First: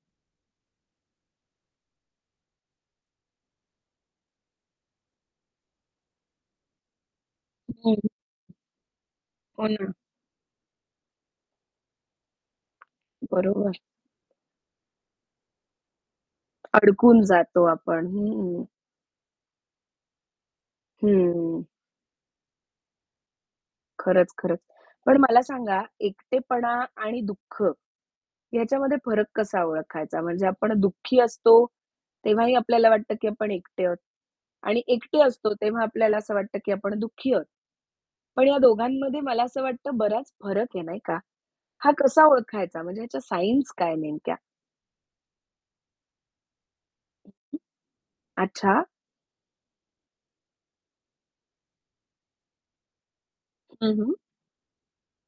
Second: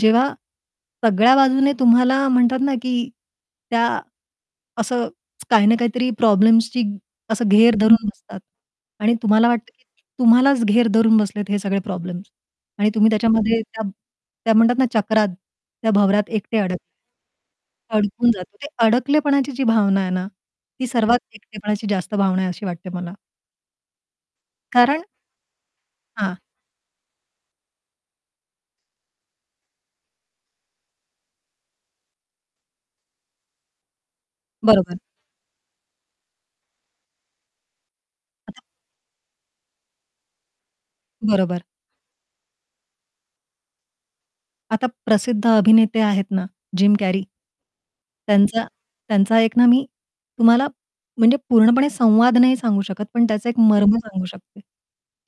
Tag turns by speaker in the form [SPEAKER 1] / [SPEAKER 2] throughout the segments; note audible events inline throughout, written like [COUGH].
[SPEAKER 1] जेव्हा सगळ्या बाजूने तुम्हाला म्हणतात ना, की त्या असं काही ना काहीतरी प्रॉब्लेम्सची असं घेर
[SPEAKER 2] हं.
[SPEAKER 1] धरून बसतात. आणि तुम्हाला
[SPEAKER 2] हो
[SPEAKER 1] वाटतं, की
[SPEAKER 2] ना.
[SPEAKER 1] तुम्हालाच घेर धरून बसलेत हे सगळे प्रॉब्लेम्स आणि तुम्ही त्याच्यामध्ये
[SPEAKER 2] बरोबर.
[SPEAKER 1] त्या त्या म्हणतात ना चक्रात त्या भवरात एकटे अडक
[SPEAKER 2] अडकून जातो आपण.
[SPEAKER 1] अडकून जातो.
[SPEAKER 2] हं.
[SPEAKER 1] ते अडकलेपणाची जी भावना आहे ना ती सर्वात
[SPEAKER 2] हं.
[SPEAKER 1] एकटेपणाची जास्त भावना आहे अशी वाटते मला.
[SPEAKER 2] खरंच, खरंच.
[SPEAKER 1] कारण
[SPEAKER 2] पण मला सांगा
[SPEAKER 1] हां.
[SPEAKER 2] एकटेपणा आणि दुःख याच्यामध्ये फरक कसा ओळखायचा? म्हणजे आपण दुःखी असतो तेव्हाही आपल्याला वाटतं, की आपण एकटे आहोत आणि
[SPEAKER 1] बरोबर.
[SPEAKER 2] एकटे असतो तेव्हा आपल्याला असं वाटतं, की आपण दुःखी आहोत. पण या
[SPEAKER 1] [UNINTELLIGIBLE]
[SPEAKER 2] दोघांमध्ये मला असं वाटतं, बराच फरक आहे नाही का?
[SPEAKER 1] बरोबर.
[SPEAKER 2] हा कसा ओळखायचा? म्हणजे ह्याच्या सायन्स काय नेमक्या?
[SPEAKER 1] आता प्रसिद्ध अभिनेते आहेत ना जिम कॅरी.
[SPEAKER 2] [UNINTELLIGIBLE]
[SPEAKER 1] त्यांचा
[SPEAKER 2] अच्छा.
[SPEAKER 1] त्यांचा एक ना मी तुम्हाला म्हणजे पूर्णपणे संवाद नाही सांगू शकत, पण त्याचा एक
[SPEAKER 2] हं,
[SPEAKER 1] मर्म
[SPEAKER 2] हं.
[SPEAKER 1] सांगू शकते.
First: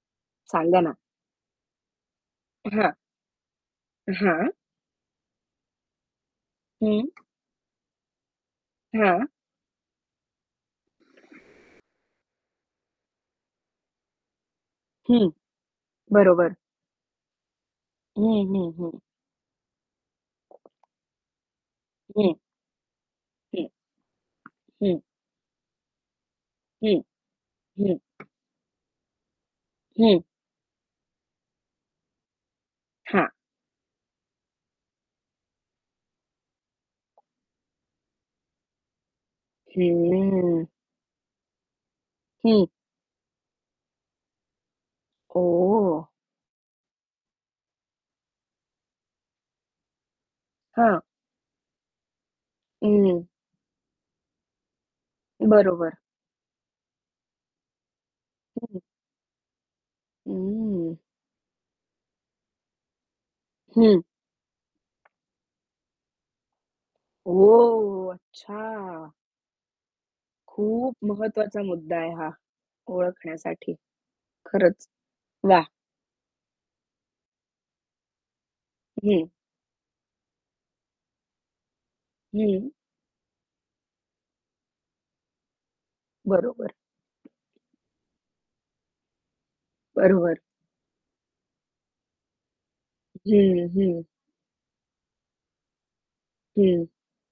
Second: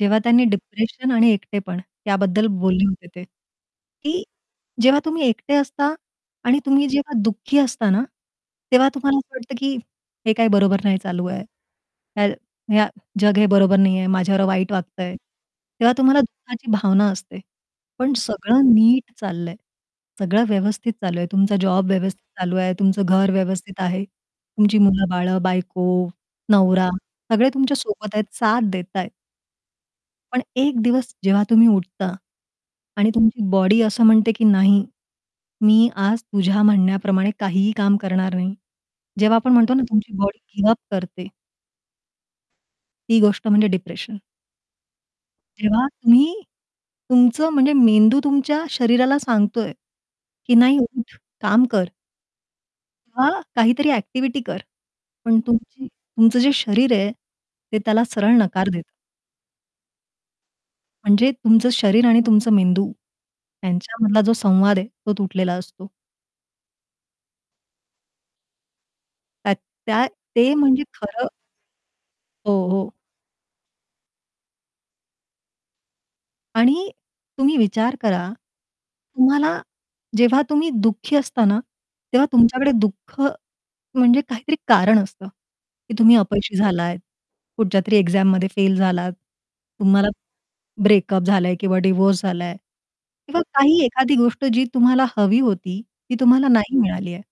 [SPEAKER 1] जेव्हा त्यांनी
[SPEAKER 2] सांगा ना.
[SPEAKER 1] डिप्रेशन आणि एकटेपण याबद्दल बोलले
[SPEAKER 2] हां.
[SPEAKER 1] होते ते, की
[SPEAKER 2] हां.
[SPEAKER 1] जेव्हा तुम्ही एकटे असता आणि तुम्ही
[SPEAKER 2] हं.
[SPEAKER 1] जेव्हा दुःखी असता ना तेव्हा तुम्हाला
[SPEAKER 2] हां.
[SPEAKER 1] असं वाटतं की, हे काही बरोबर नाही चालू आहे. या या जग हे बरोबर नाही आहे. माझ्यावर वाईट वागतंय.
[SPEAKER 2] हं,
[SPEAKER 1] तेव्हा तुम्हाला
[SPEAKER 2] बरोबर.
[SPEAKER 1] दुःखाची भावना असते. पण
[SPEAKER 2] हं,
[SPEAKER 1] सगळं
[SPEAKER 2] हं, हं.
[SPEAKER 1] नीट चाललंय. सगळं व्यवस्थित चालू आहे, तुमचा जॉब व्यवस्थित
[SPEAKER 2] हं.
[SPEAKER 1] चालू आहे, तुमचं घर
[SPEAKER 2] हं.
[SPEAKER 1] व्यवस्थित आहे. तुमची
[SPEAKER 2] हं.
[SPEAKER 1] मुलं-बाळं, बायको, नवरा
[SPEAKER 2] हं,
[SPEAKER 1] सगळे
[SPEAKER 2] हं.
[SPEAKER 1] तुमच्यासोबत आहेत, साथ देतायेत.
[SPEAKER 2] हं.
[SPEAKER 1] पण एक दिवस जेव्हा तुम्ही उठता, आणि
[SPEAKER 2] हां.
[SPEAKER 1] तुमची बॉडी असं म्हणते, की नाही, मी आज तुझ्या म्हणण्याप्रमाणे काहीही काम करणार नाही. जेव्हा आपण म्हणतो ना तुमची बॉडी
[SPEAKER 2] हम्म.
[SPEAKER 1] गिव्ह अप करते.
[SPEAKER 2] हं.
[SPEAKER 1] ती गोष्ट म्हणजे डिप्रेशन. जेव्हा
[SPEAKER 2] ओह!
[SPEAKER 1] तुम्ही तुमचं म्हणजे मेंदू तुमच्या शरीराला सांगतोय की नाही
[SPEAKER 2] हां.
[SPEAKER 1] उठ काम कर.
[SPEAKER 2] हं.
[SPEAKER 1] हां, काहीतरी एक्टिव्हिटी कर. पण तुमची
[SPEAKER 2] बरोबर.
[SPEAKER 1] तुमचं जे शरीर आहे ते त्याला सरळ
[SPEAKER 2] हं,
[SPEAKER 1] नकार
[SPEAKER 2] हं.
[SPEAKER 1] देतं.
[SPEAKER 2] उम्म.
[SPEAKER 1] म्हणजे तुमचं शरीर आणि तुमचं मेंदू
[SPEAKER 2] हं.
[SPEAKER 1] यांच्यामधला जो संवाद आहे, तो तुटलेला असतो.
[SPEAKER 2] ओह! अच्छा.
[SPEAKER 1] त्या त्या ते म्हणजे
[SPEAKER 2] खूप
[SPEAKER 1] खरं.
[SPEAKER 2] महत्वाचा मुद्दा आहे हा
[SPEAKER 1] हो, हो.
[SPEAKER 2] ओळखण्यासाठी. खरंच वाह!
[SPEAKER 1] आणि तुम्ही विचार करा.
[SPEAKER 2] हं.
[SPEAKER 1] तुम्हाला जेव्हा तुम्ही दुःखी असता ना, तेव्हा
[SPEAKER 2] हं.
[SPEAKER 1] तुमच्याकडे दुःख म्हणजे काहीतरी कारण असतं, की तुम्ही अपयशी
[SPEAKER 2] बरोबर.
[SPEAKER 1] झालात, कुठच्यातरी एक्झाममध्ये फेल झालात, तुम्हाला
[SPEAKER 2] बरोबर.
[SPEAKER 1] ब्रेकअप झालाय किंवा डिव्होर्स झालाय किंवा
[SPEAKER 2] हं,
[SPEAKER 1] काही
[SPEAKER 2] हं.
[SPEAKER 1] एखादी गोष्ट जी तुम्हाला हवी होती, ती तुम्हाला नाही
[SPEAKER 2] हं.
[SPEAKER 1] मिळाली आहे.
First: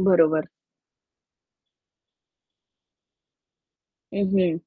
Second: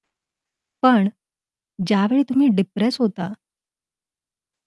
[SPEAKER 2] बरोबर.
[SPEAKER 1] पण ज्यावेळी तुम्ही डिप्रेस होता
[SPEAKER 2] हं, हं.